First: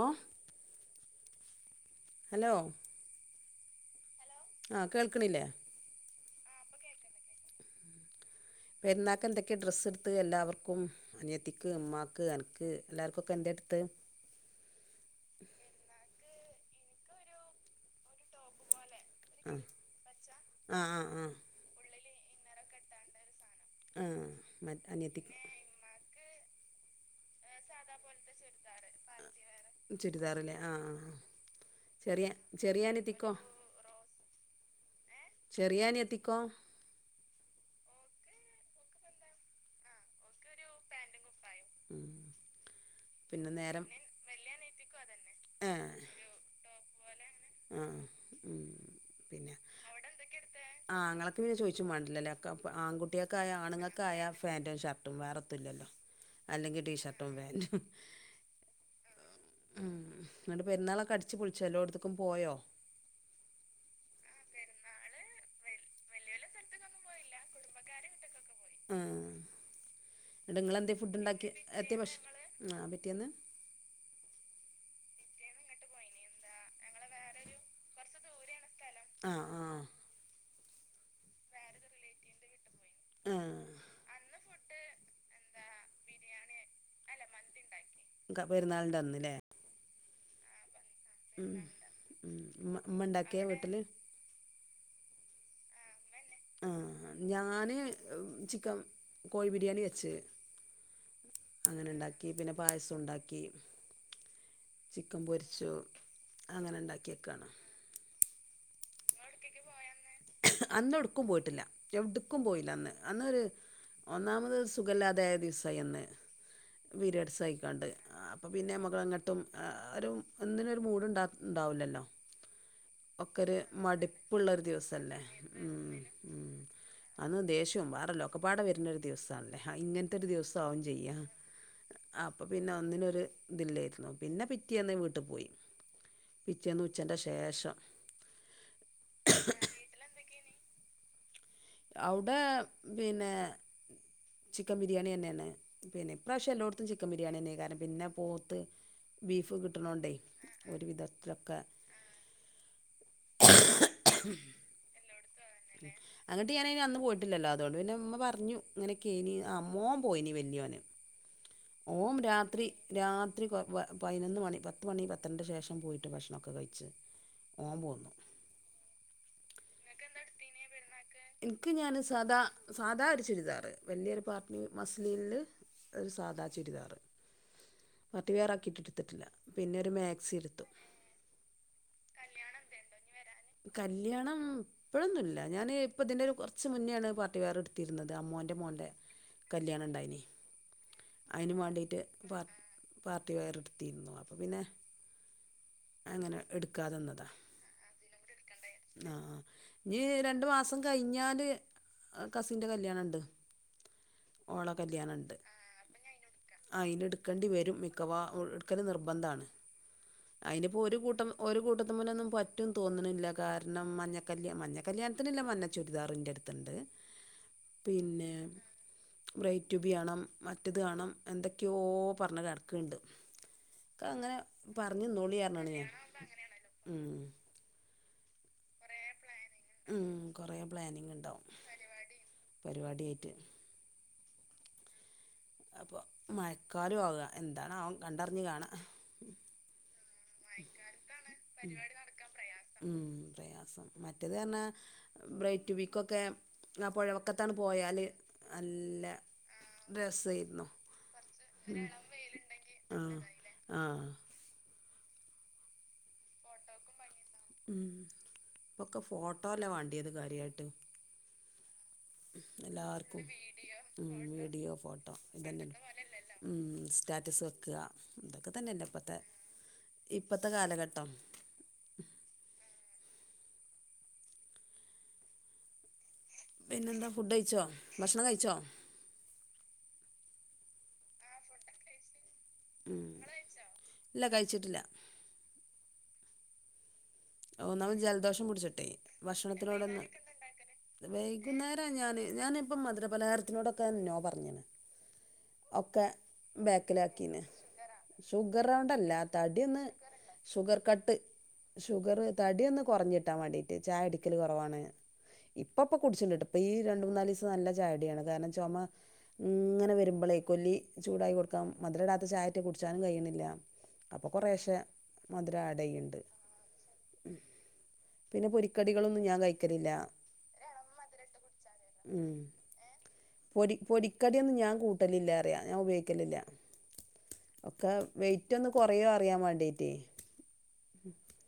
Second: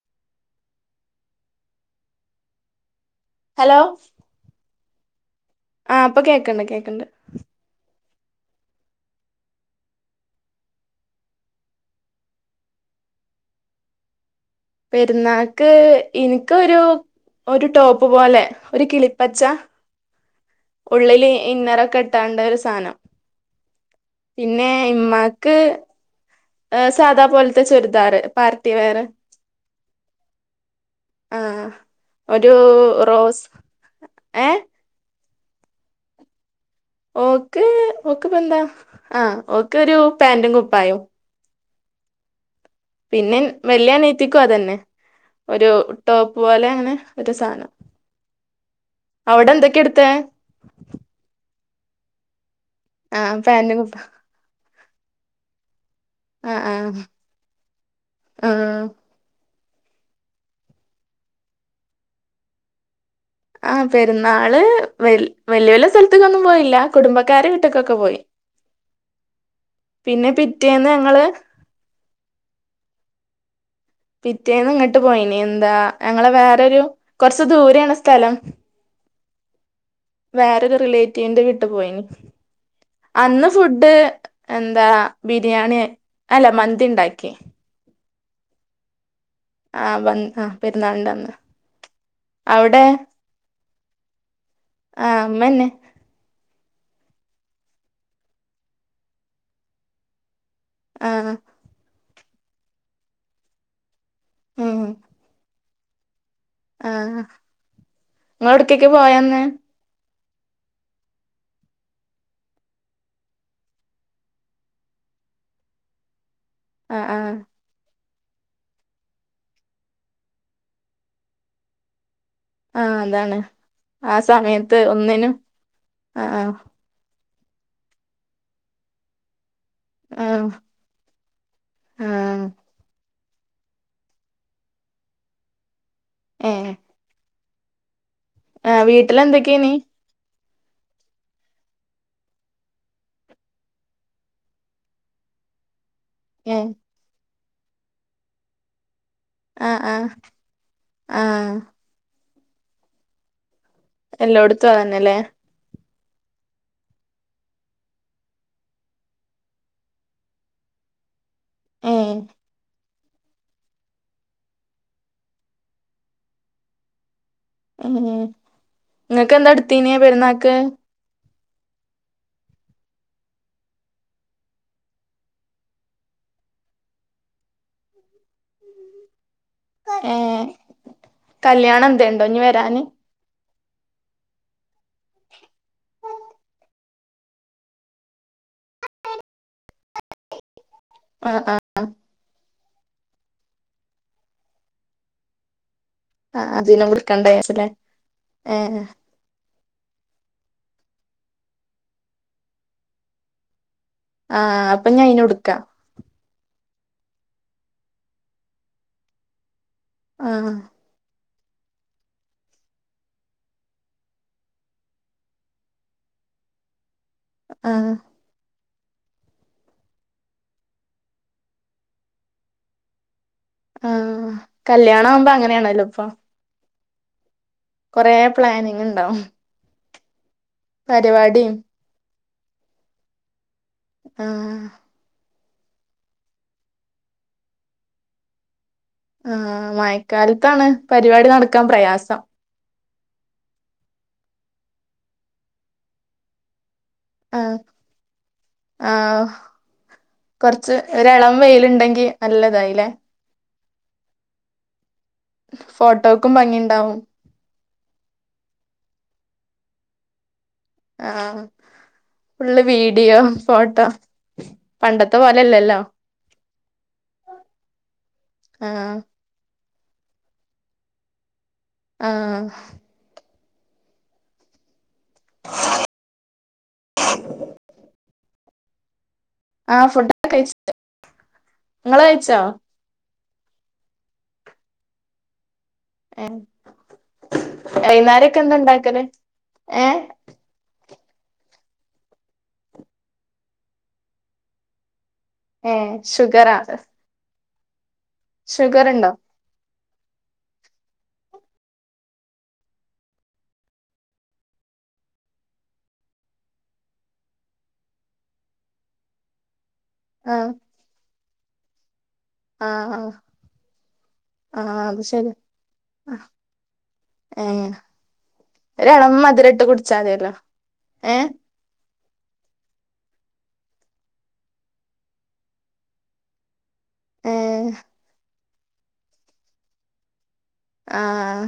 ഓഹ് hello hello ആ കേൾക്ക്‌ണില്ലേ ആ പ്പൊ കേക്ക്‌ണ്ട് കേക്ക്‌ണ്ട് പെരുന്നാക്കെന്തൊക്കെ ഡ്രസ്സ്ട്ത്ത് എല്ലാവർക്കും അനിയത്തിക്ക് ഇമ്മാക്ക് അൻക്ക് എല്ലാർക്കൊക്കെ എന്തെ ഇട്ത്ത് പെര്ന്നാക്ക് ഇൻക്കൊരു ഒരു ടോപ്പ് പോലെ ഒരു കിളിപ്പച്ച ആ ആ ആ ഉള്ളില് ഇന്നറൊക്കെ ഇട്ടാണ്ട് ഒരു സാനം ആ പിന്നെ മ അനിയത്തിക്ക് ഇമ്മാക്ക് ഇമ്മാക്ക് സാദാ ഏ, പോൽത്തെ ചുര്ദാറ് പാർട്ടിവെയറ് ചുരിദാറ്ല്ലേ ആ ആ ചെറ്യേ ഒരു ചെറ്യേനിയത്തിക്കോ റോസ് ഏ ചെറ്യേനിയത്തിക്കോ ഓക്ക് ഓക്ക്‌പ്പെന്താ ആ ഓക്കൊരു പാൻറും കുപ്പായോം ഉം പിന്നെ വെല്യനിയത്തിക്കും അതന്നെ ഒരു ഏഹ് ടോപ്പ് പോലെങ്ങനെ ഒരു സാനം ആഹ് ഊം അവിടെന്തൊക്കെ ഇട്ത്തെ ആങ്ങളക്ക് ചോയ്ച്ചും മാണ്ടല്ലോല്ലേ ആ ആൺകുട്യാക്കായാ പാന്റും കുപ്പാ ആണ്ങ്ങക്കായാ ഫേന്റും ഷർ് ട്ടും വേറെതുല്ലല്ലോ അല്ലെങ്കി ടി ഷർട്ടും ഫേന്റും ആഹ് ആ ന്ന്ട്ട് പെര്ന്നാളൊക്കെ അട്ച്ച് പൊൾച്ചോ എല്ലോട്ത്ത്ക്കും പോയോ ആ പെരുന്നാള് വല് വല്യേ വല്യേ സൽ ത്ത്കൊന്നും പോയില്ല കുടുംബക്കാര വീട്ട്ക്കൊക്കെ പോയി ആഹ് പിന്നെ എന്നിട്ട് പിറ്റേന്ന് നിങ്ങളെന്തേ ഫുഡ് ഞങ്ങള് ഉണ്ടാക്കി എത്തിയ പക്ഷേ ആ പിറ്റേന്ന് പിറ്റേന്ന് ഇങ്ങട്ട് പോയിനി എന്താ ഞങ്ങള വേറൊരു കുറച്ച് ദൂരേണ് സ്ഥലം ആഹ് ആഹ് വേറരു റിലേറ്റീവിന്റെ വീട്ടു പോയിന് അന്ന് ഫുഡ് എന്താ ബിരിയാണി അല്ല മന്തിണ്ടാക്കി പെരുന്നാൾന്റെ അന്ന് ല്ലേ ആ ആ പെരുന്നാൾന്റന്ന് ഉം ഉം ഇമ്മ ഇണ്ടക്കേ വീട്ടില് ആഹ് മ്മന്നെ ആഹ് ഞാന് ചിക്കം കോഴി ബിരിയാണി വെച്ച് ആ അങ്ങനെണ്ടാക്കി പിന്നെ പായസോംണ്ടാക്കി ഉം ചിക്കൻ പൊരിച്ചു അങ്ങനെ ഉണ്ടാക്യേക്കാണ് ഇങ്ങളെവ്ട് കെക്കെ അന്ന് എടുക്കും പോയിട്ടില്ല എവിടുക്കും പോയില്ല അന്ന് അന്നൊരു ഒന്നാമത് സുഖല്ലാതായ ദിവസായി അന്ന് ആ ആ പീരിയഡ്സ് ആയിക്കാണ്ട് അപ്പൊ പിന്നെ മ്മക്ക്ങ്ങെട്ടും ഒരു ഒന്നിനൊരു മൂഡ്ണ്ടാവൂല്ലല്ലോ ആഹ് അതാണ് ആ മട്പ്പ്ള്ള ഒരു സമയത്ത് ദിവസല്ലേ ഒന്നിനും ഉം ആ ആ ഉം അന്ന് ദേഷ്യോം വേറെല്ലോക്കപ്പാടെ വരുന്ന ഒരു ദിവസം [unintelligible] ആ ഇങ്ങനത്തെ ആ ഒരു ദിവസാവും ചെയ്യാ അപ്പ ആ പിന്നെ ഒന്നിനൊരു ഇതില്ലേയിരുന്നു പിന്നെ പിറ്റേന്ന് വീട്ട്പ്പോയി ഏ പിറ്റേന്ന് ഉച്ചൻ്റെ ശേഷം ആഹ് വീട്ടിലെന്തൊക്കെയ്നി അവ്ടെ പിന്നെ ചിക്കൻ ബിരിയാണി തന്നെന്നേ പിന്നെ ഇപ്രാവശ്യം ഏ എല്ലോട്ത്തും ചിക്കൻ ബിരിയാണി തന്നെയ്കാരം പിന്നെ പോത്ത് ബീഫ് ആ ആ കിട്ട്ണോണ്ടേയ് ഒരു ആ വിധത്തിലൊക്കെ എല്ലോടത്തുഅതന്നെല്ലേ അങ്ങട്ട് ഞാനായ്നന്ന് പോയിട്ടില്ലല്ലോ അതോണ്ട് പിന്നെ ഇമ്മ പറഞ്ഞു ങ്ങനെ ക്കെയ്നി അ മോം പോയിനി വല്യോന് ഏ ഓം രാത്രി രാത്രി പതിനൊന്ന് മണി പത്ത് മണി പന്ത്രണ്ട ശേഷം പോയിട്ട് ഭക്ഷണമൊക്കെ കഴിച്ച് [inaudible] ഉം നിങ്ങൾക്ക് എന്താ അടുത്തിന പെരുന്നാക്ക് എനിക്ക് ഞാൻ സാദാ സാദാ ഒരു ചുരിദാറ് വലിയൊരു പാർട്ടി മസ്ലില് ഒരു സാധാ ചുരിദാറ് പാർട്ടിവെയറാക്കിയിട്ട് എടുത്തിട്ടില്ല പിന്നെ ഒരു ഏ മാക്സി എടുത്തു കല്യാണം എന്തേണ്ടോ ഇഞ്ഞ് വരാന് കല്യാണം ഇപ്പോഴൊന്നുല്ല ഞാന് ഇപ്പ ഇതിന്റെ ഒരു കൊറച്ച് മുന്നേണ് പാർട്ടി വെയർ എടുത്തിരുന്നത് അമ്മോ ന്റെ മോന്റെ കല്യാണം ഉണ്ടായീന് ആ ആ അയിനും വേണ്ടീട്ട് പ പാർട്ടിവെ യറെടുത്തിരുന്നു അപ്പൊ പിന്നെ അങ്ങനെ ആഹ് എടുക്കാതെ അതിനുംകൊടുക്കണ്ടെ കാശ് അല്ലെ ഏഹ് ഏഹ് ആഹ് ഇനി രണ്ട് മാസം കഴിഞ്ഞാല് കസിന്റെ കല്യാണണ്ട് ആഹ് ആഹ് അപ്പൊ ഇനി അയിനും എടുക്കാം അയിന് എടുക്കണ്ടി വരും മിക്കവാ എടുക്കല് നിർബന്ധാണ് ആ അയിനിപ്പൊ ഒരു കൂട്ടം ഒരു കൂട്ടത്തും പോലെ ഒന്നും പറ്റും തോന്നണില്ല കാരണം മഞ്ഞക്കല്ല്യാ മഞ്ഞ കല്യാണത്തിന് ഇല്ല മഞ്ഞ ചുരിദാറ് എന്റെ അടുത്ത്ണ്ട് ആ പിന്നെ ബ്രൈറ്റ്ബി കാണും മറ്റേത് കാണും എന്തൊക്കെയോ പറഞ്ഞ കടക്കുണ്ട് ആ അങ്ങനെ കല്യാണാവുമ്പോ പറഞ്ഞുന്നോടിയാരനാണ് അങ്ങനേണല്ലോ ഞാൻ ഇപ്പൊ ഉം കൊറേ പ്ലാനിങ്ങ്ണ്ടാവും ഉം കൊറേ പ്ലാനിങ്ങ്ണ്ടാവും പരിപാടിയായിട്ട് ആഹ് അപ്പൊ മഴക്കാലം ആവുക എന്താണ് അവോ കണ്ടറിഞ്ഞ് കാണാം ആഹ് ആഹ് മഴക്കാലത്താണ് പരിപാടി നടക്കാൻ പ്രയാസം ഉം പ്രയാസം മറ്റേത് പറഞ്ഞാ ബ്രൈറ്റു ബീക്കൊക്കെ ആപ്പൊഴ ആ വക്കത്താണ് പോയാല് നല്ല രസായി കൊറച്ച് ഒര് എളം വെയില് ഉണ്ടെങ്കി നല്ലതായില്ലെ സുഖായില്ലേ ആഹ് ഫോട്ടോക്കും ഭംഗിയുണ്ടാവും ഉം ഇപ്പൊക്കെ ഫോട്ടോ അല്ലേ വേണ്ടിയത് കാര്യയായിട്ട് ആഹ് ഫുള്ള് വീഡിയോ എല്ലാർക്കും ഫോട്ടോ ഉം വീഡിയോ ഫോട്ടോ പണ്ടത്തെ ഇത് തന്നെ പോലെല്ലല്ലോ ഉം സ്റ്റാറ്റസ് വെക്കുക ഇതൊക്കെ തന്നെ അല്ലെ ആഹ് ഇപ്പത്തെ ഇപ്പൊത്തെ കാലഘട്ടം ആഹ് [unintelligible] പിന്നെന്താ ഫുഡ് കഴിച്ചോ ഭക്ഷണം കഴിച്ചോ ആഹ് ഫുഡ്‌ഒക്കെ കഴിച്ച് നിങ്ങള് കഴിച്ചോ ഉം ഇല്ല കഴിച്ചിട്ടില്ല ഏഹ് ഒന്നാമത് വൈന്നേരൊക്കെ ജലദോഷം എന്താ പിടിച്ചിട്ടെ ഇണ്ടാക്കല് ഏഹ് ഭക്ഷണത്തിനോടൊന്ന് വൈകുന്നേരം ഞാന് ഞാനിപ്പം മധുരപലഹാരത്തിനോടൊക്കെ നോ പറഞ്ഞേന് ഏഹ് ഒക്കെ ഷുഗറാ ബേക്കിലാക്കീന് ഷുഗർ ഷുഗറ്ണ്ടോ ആയോണ്ടല്ലാ തടിയൊന്ന് ഷുഗർ കട്ട് ഷുഗറ് തടി ഒന്ന് കൊറഞ്ഞിട്ടാൻ വേണ്ടീട്ട് ചായകുടിക്കല് കൊ റവാണ് ഇപ്പ ഇപ്പൊ കുടിച്ചിണ്ട് ഇപ്പ ഈ രണ്ട് മൂന്നാല് ദിവസം നല്ല ചായുടിയാണ് അത് കാരണം ചൊമ ഇങ്ങനെ വരുമ്പൊ മ്പളെ ആഹ് കൊല്ലി ചൂടായി കൊടുക്കാം മധുര ഇടാത്ത ചായ ഇട്ട് ആഹ് കുടിച്ചാനും ആഹ് കഴിയുന്നില്ല അപ്പോൾ കുറേശ ആഹ് മധുര ആട് ചെയ്ണ്ട് ഏ പിന്നെ ഒരു പൊരിക്കടികളൊന്നും ഞാൻ എളംമധുര ഇട്ട് കഴിക്കലില്ല കുടിച്ചാതില്ലോ ഏ ഉം പൊരി പൊരിക്കടി ഒന്നും ഞാൻ കൂട്ടലില്ല പറിയ ഞാൻ ഉപയോഗിക്കലില്ല ഏഹ് ഒക്കെ വെയ്റ്റ് ഒന്ന് കുറയോ അറിയാൻ വേണ്ടീട്ടേ ആഹ്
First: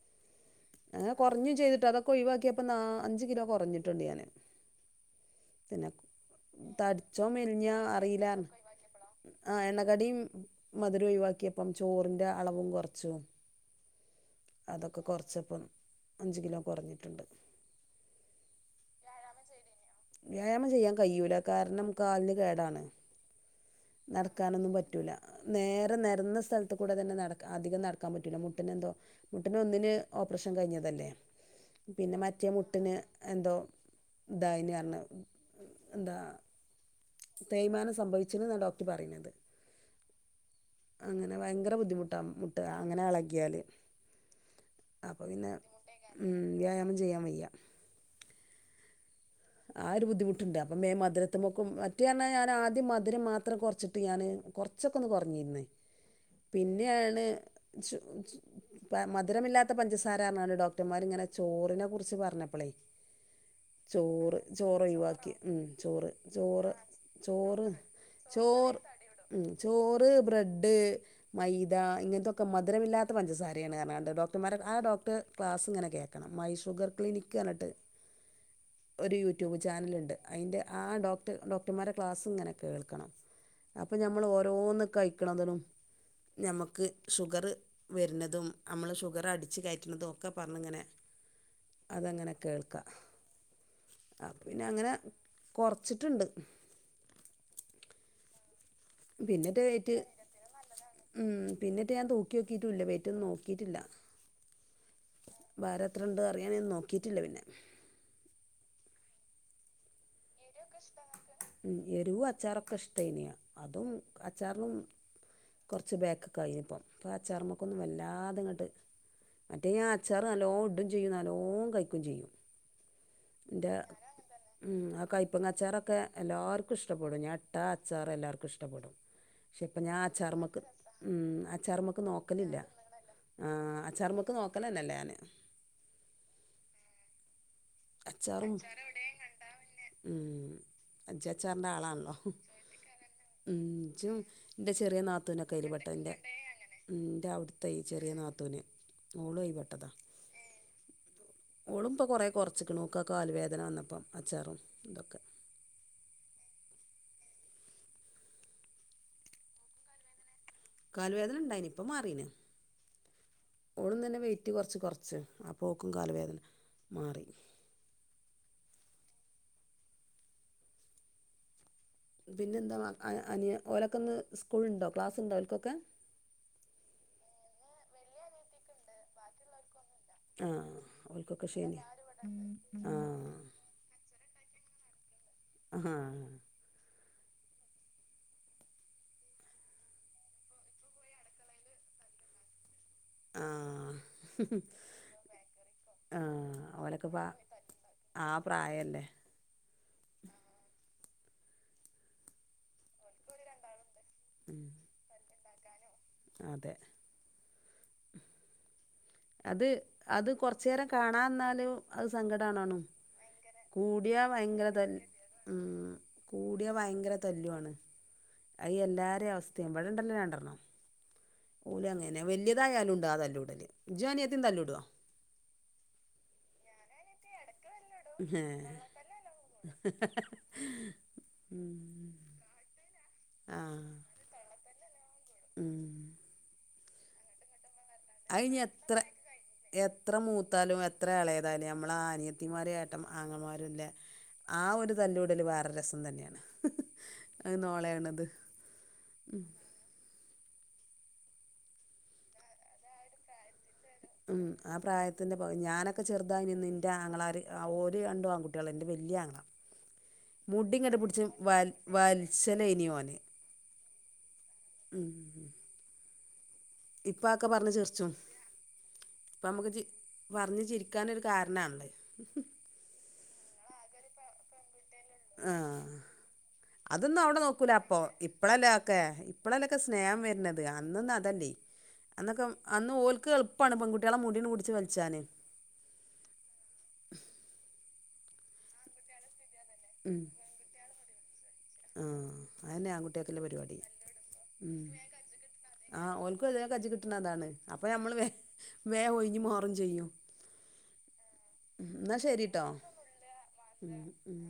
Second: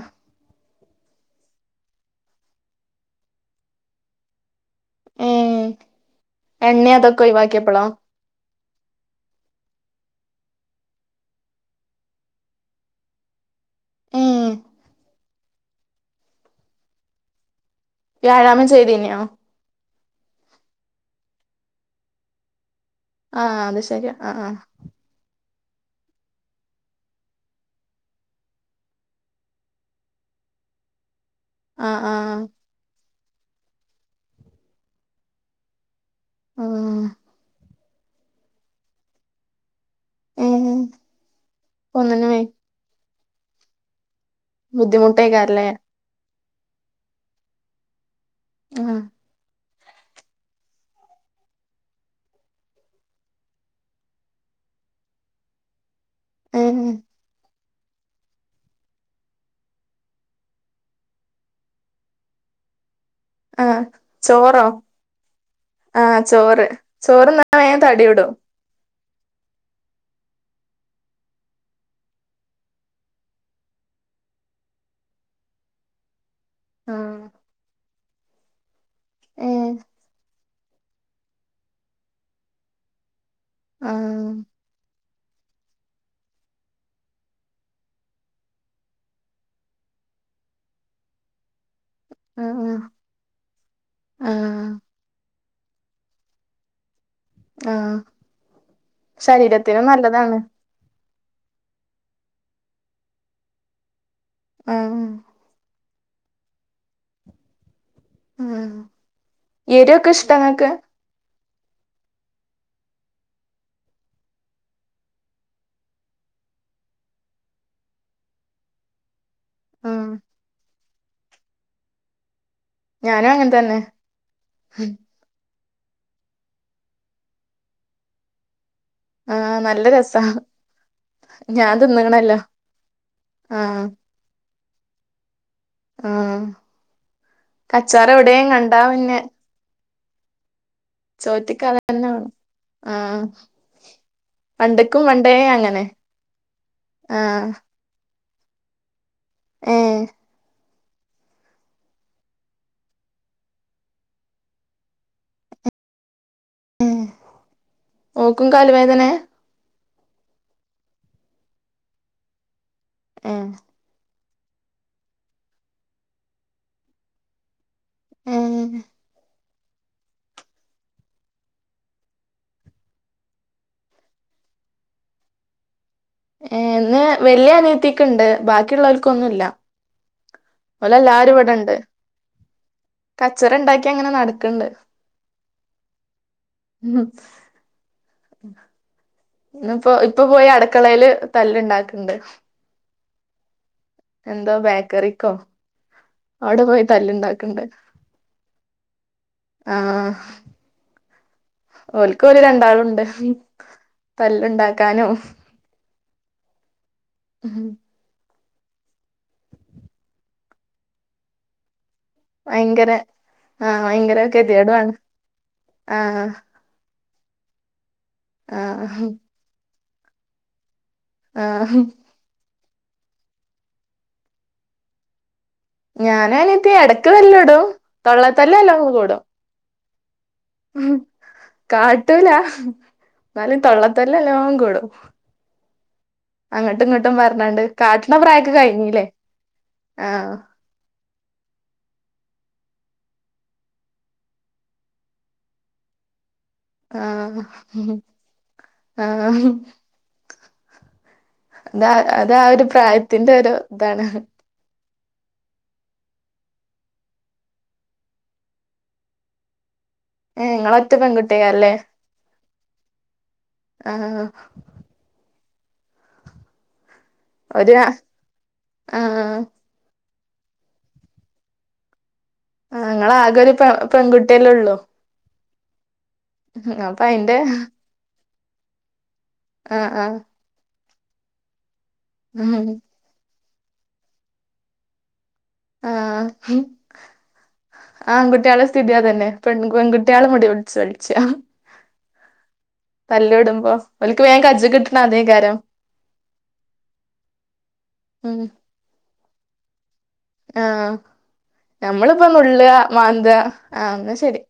കുറഞ്ഞു ചെയ്തിട്ട് അതൊക്കെ ഒഴിക്കിയപ്പൊ നാ അഞ്ച് കിലോ കുറഞ്ഞിട്ടുണ്ട് ഞാന് ഏഹ് പിന്നെ എണ്ണി അതൊക്കെ തടിച്ചോ മെലിഞ്ഞ ഒഴിവാക്കിയപ്പളോ അറിയിലന്ന് ആ എണ്ണകടിയും മധുരം ഒഴിവാക്കിയപ്പം ചോറിന്റെ അളവും കുറച്ചു ഏഹ് അതൊക്കെ കുറച്ചപ്പോ അഞ്ച് കിലോ കുറഞ്ഞിട്ടുണ്ട് വ്യാഴാമം ചെയ്തീനോ വ്യായാമം ചെയ്യാൻ കഴിയൂല കാരണം കാലിന് കേടാണ് ആഹ് അത് ശരി ആഹ് ആഹ് നടക്കാനൊന്നും പറ്റൂല നേരെ നിരന്ന സ്ഥലത്ത കൂടെ തന്നെ നട അധികം നടക്കാൻ പറ്റൂല്ല മുട്ടിന് എന്തോ മുട്ടിന് ഒന്നിന് ഓപ്പറേഷൻ കഴിഞ്ഞതല്ലേ ആഹ് പിന്നെ ആഹ് മറ്റേ മു ട്ടിന് എന്തോ ദായീന് പറഞ്ഞു എന്താ ആഹ് തേയ് മാനം സംഭവിച്ചെന്നാണ് ഡോക്ടർ പറയുന്നത് ഏഹ് അങ്ങനെ ഭയങ്കര ബുദ്ധിമുട്ടാ ഒന്നിനുമേ മുട്ട് അങ്ങനെ ഇളകിയാല് അപ്പൾ പിന്നെ ബുദ്ധിമുട്ടേക്കാരല്ലേ വ്യായാമം ചെയ്യാൻ വയ്യ ആഹ ആ ഒരു ബുദ്ധിമുട്ടുണ്ട് അപ്പം മേ മധുരത്തെ മൊക്കും മറ്റോ ഞാൻ ആദ്യം മധുരം മാത്രം കുറച്ചിട്ട് ഞാന് കുറ കുറച്ച് ഒകെ ഒന്ന് കുറഞ്ഞിരുന്നേ ഏഹ് പിന്നെയാണ് ഇ മധുരമില്ലാത്ത പഞ്ചസാര ന്നാണ് ഡോക്ടർമാർ ഇങ്ങനെ ചോറിനെ കുറിച്ച് പറഞ്ഞപ്പളെ ആഹ് ചോർ ചോറോ ചോറ് ഒഴിവാക്കി ഉം ചോറ് ആഹ് ചോറ് തിന്നാ ചോറ് വേഗം തടികൂടും ചോറ് ഉം ചോറ് ബ്രെഡ് മൈദ ഇങ്ങനത്തെൊക്കെ മധുരമില്ലാത്ത പഞ്ചസാരയാണ് ന്ന് പറഞ്ഞ് കാണ്ട് ഡോക്ടർമാരെടെ ആ ഡോക്ടർ ക്ലാസ് ഇങ്ങനെ കേക്ക കേക്കണം മൈ ഷുഗർ ആഹ് ക്ലിനിക്ക് ന്ന് പറഞ്ഞിട്ട് ഒരു യൂട്യൂബ് ഏഹ് ചാനലുണ്ട് അതിൻ്റെ ആ ഡോക്ട ഡോക്ടർമാരുടെ ക്ലാസ് ഇങ്ങനെ കേൾക്കണം അപ്പൊ ഞമ്മൾ ആഹ് ഓരോന്ന് കഴിക്കണതിനും ഞമുക്ക് ഷുഗർ വരുന്നതും നമ്മള് ഷുഗർ അടിച്ച് കയറ്റുന്നതും ഒക്കെ പറഞ്ഞ് ഇങ്ങനെ അതങ്ങനെ ആഹ് കേൾക്കാം അപ്പോ പിന്നെ ആഹ് അങ്ങനെ കുറച്ചിട്ടുണ്ട് ആഹ പിന്നിട്ട് ശരീരത്തിനും വെയിറ്റ് നല്ലതാണ് ഉം പിന്നിട്ട് ഞാൻ തൂക്കി നോക്കിട്ടുംല്ല വേയ്റ്റൊന്നും നോക്കിയിട്ടില്ല ആഹ് ഭാരം എത്ര ഉണ്ട് അറിയാന് ഞാൻ നോക്കിയിട്ടില്ല പിന്നെ ഉം എരു ഒക്കെ ഇഷ്ട നിങ്ങൾക്ക് ഉ എരുവും അച്ചാറൊക്കെ ഇഷ്ടേനി അതും അച്ചാറിനും കുറച്ച് ബാക്ക്ക്ക് ആയിന് ഇപ്പം അപ്പം അചാറ്മ്മക്കൊന്നും വല്ലാതെ അ ങ്ങോട്ട് മറ്റേ ഞാൻ ആഹ് അച്ചാറ് നല്ലോ ഇഡും ചെയ്യും നല്ലോ കഴിക്കുകയും ചെയ്യും ഞാനും അങ്ങനെ എന്റെ തന്നെ ഉം ആ കയ്പ്പങ്ങച്ചാറൊക്കെ എല്ലാവർക്കും ഇഷ്ടപ്പെടും ഞട്ടാ അച്ചാറ് എല്ലാവർക്കും ഇഷ്ടപ്പെടും ആഹ് പക്ഷെ ഇപ്പൊ നല്ല ഞാൻ രസാ അച്ചാറമ്മക്ക് ഉം ഞാൻ അച്ചാറമ്മക്ക് തിന്ന്ക്ക്ണല്ലോ നോക്കലില്ല ആഹ ആഹ് അച്ചാർ മ്മക്ക് നോക്കലേന്നെ ഇല്ല ഞാൻ ആഹ് അച്ചാറ് എവിടെയും അച്ചാറും കണ്ടാ പിന്നെ ഉം അച്ചി ചോറ്റ്ക്ക് അച്ചാറിന്റെ അതന്നെ ആളാണല്ലോ വേണം ആഹ് ഉം എന്റെ ചെറിയ പണ്ട്ക്കും പണ്ടേ നാത്തൂനൊക്കെ അയില് അങ്ങനെ പെട്ട എന്റെ ഉം ആഹ് എന്റെഅവിടുത്തെ ചെറിയ നാത്തൂന് ഓളും അതി പെട്ടതാ ഏഹ് ഓളും ഇപ്പൊ കൊറേ കൊറ അച്ചയ്ക്ക് നോക്കൊക്കെ കാല് വേദന വന്നപ്പം അച്ചാറും ഇതൊക്കെ ഉം ഓക്കും കാലുവേദനയാ കാല് വേദന ഉണ്ടായിനി ഇപ്പൊ മാറീന് ഏ ഓളും തന്നെ വെ വെയിറ്റ് കുറച്ച് കുറച്ച് അപ്പോക്കും കാല് വേദന മാറി ഉം പിന്നെ എന്താ അ അനിയ ഓലൊക്കെന്ന് സ്കൂൾ ഉണ്ടോ ക്ലാസ് ഉണ്ടോ ഓല്ക്കൊക്കെ ഏഹ് ഇന്ന് വലിയ അനിയത്തിക്കുണ്ട് ബാക്കിയുള്ളവർക്കൊന്നുല്ല ആഹ് അവൽകൊക്കെ ശനിയാ ഉം കച്ചറ ഉണ്ടാക്കി അങ്ങനെ നടക്ക്ണ്ട് അഹാ [unintelligible] ഇന്നിപ്പോ ഇപ്പൊ പോയി അടുക്കളയില് തല്ലുണ്ടാക്കുണ്ട് ആഹ് എന്തോ ബേക്കറിക്കോ ആഹ് അവിടെ പോയി അവലൊക്കെപ്പൊ തല്ല്ണ്ടാക്ക്ണ്ട് ആഹ് പ്രായല്ലേ ആഹ് ഓൽക്ക് ഓര് രണ്ടാളുണ്ട് ഉം തല്ലുണ്ടാക്കാനും അതെ ഉം അത് അത് കൊറച്ചു നേരം കാണാതിരുന്നാലും അത് സങ്കടമാണേനും ഭയങ്കര ആഹ് കൂടിയാൽ ഭയങ്കര ഇത് ഗതികേടുവാണ് ഉം കൂ ആഹ് കൂടിയാ ഭയങ്കര തല്ലുമാണ് അത് ഈ ആഹ് എല്ലാരെയും അവസ്ഥയുമാണ് ഇവിടെയുണ്ടല്ലോ രണ്ടെണ്ണം ആഹ് ഇല്ലാന്നെ വലിയതായാലും ഉണ്ട് ആഹ് തല്ലൂടല് ഇജ്ജും അനിയത്തിയും തല്ലൂടുവോ ഞാനും അനിയത്തിയും ഇടക്ക് തല്ലൂടും [unintelligible] ഉം ഉം കാട്ടൂല എന്നാലും ആഹ് തൊള്ളത്തല്ല് നല്ലോണം കൂടും ഉം അങ്ങട്ടും ഇങ്ങോട്ടും പറഞ്ഞാണ്ട് കാട്ടണ അത് പ്രായൊക്കെ കഴിഞ്ഞില്ലേ ആഹ് എത്താലും എത്ര എളയതായാലും നമ്മളെ അനിയത്തിമാരും ഏട്ടൻ ആങ്ങളമാരുല്ലെ ആഹ് ഒരു തല്ലൂടൽ വേറെ രസം തന്നെയാണ് ആഹ് അത് നോളയാണത് ഉം, ആഹ് അത് അതാ ഒരു പ്രായത്തിന്റെ ഒരു ഇതാണ് ഉം ആഹ് പ്രായത്തിൻ്റെ ഞാനൊക്കെ ചെറുതായിനന്ന് എൻ്റെ ആങ്ങളാര് ഓര് രണ്ടും ആൺകുട്ടികളാ എൻ്റെ വലിയ ആങ്ങള [inaudible] ഏഹ് മുടി ഇങ്ങളൊറ്റ ഇങ്ങട്ട്പിടിച്ച് വൽ പെൺകുട്ടിയേക്കാരല്ലേ വലിച്ചലെയ്നി ഓന് ആഹ് ഉം ഇപ്പൊ അതൊക്കെ പറഞ്ഞ് ഒരു ആഹ് ചിറിച്ചും ആഹ് ഇപ്പൊ നമുക്ക് ചി പറഞ്ഞു ചിരിക്കാനൊരു കാരണാ അത് ആഹ് നിങ്ങളാകെ ഒരു പെൺ പെൺകുട്ടിയല്ലേ ഉള്ളു ആഹ് അപ്പൊ അതൊന്നും അയിന്റെ അവിടെ നോക്കൂല അപ്പൊ ഇപ്പഴല്ലേ ഒക്കെ ഇപ്പളല്ലെ ഒക്കെ ആഹ് ആഹ് സ്നേഹം വരുന്നത് അന്നൊന്നും അതല്ലേ അന്നൊക്കെ ഉം അന്ന് ഓൽക്ക് എളുപ്പമാണ് പെൺകുട്ടികളെ മുടി പിടിച്ച് വലിച്ചാന് ആ ആ ആൺകുട്ടികളെ സ്ഥിതി അതന്നെ പെൺകുട്ട്യാളെ മുടി പിടിച്ച് വൽച്ചാ ആ അതന്നെ ആൺകുട്ടികൾക് ല്ല പരിപാടി ഓൽക്ക് വേം കജ്ജ് ഉം കിട്ട്ണ അതേക്കാരം ആ ഓൽക്കും ഇത് വേഗം കജ്ജ് കിട്ടണത് അതാണ് അപ്പൊ നമ്മള് ഉം വേഗം ഒഴിഞ്ഞ് മാറും ചെയ്യും ആ എന്നാ നമ്മളിപ്പ നുള്ള ശരിട്ടോ മാന്ത ആ ഉം എന്നാ ശരി ഉം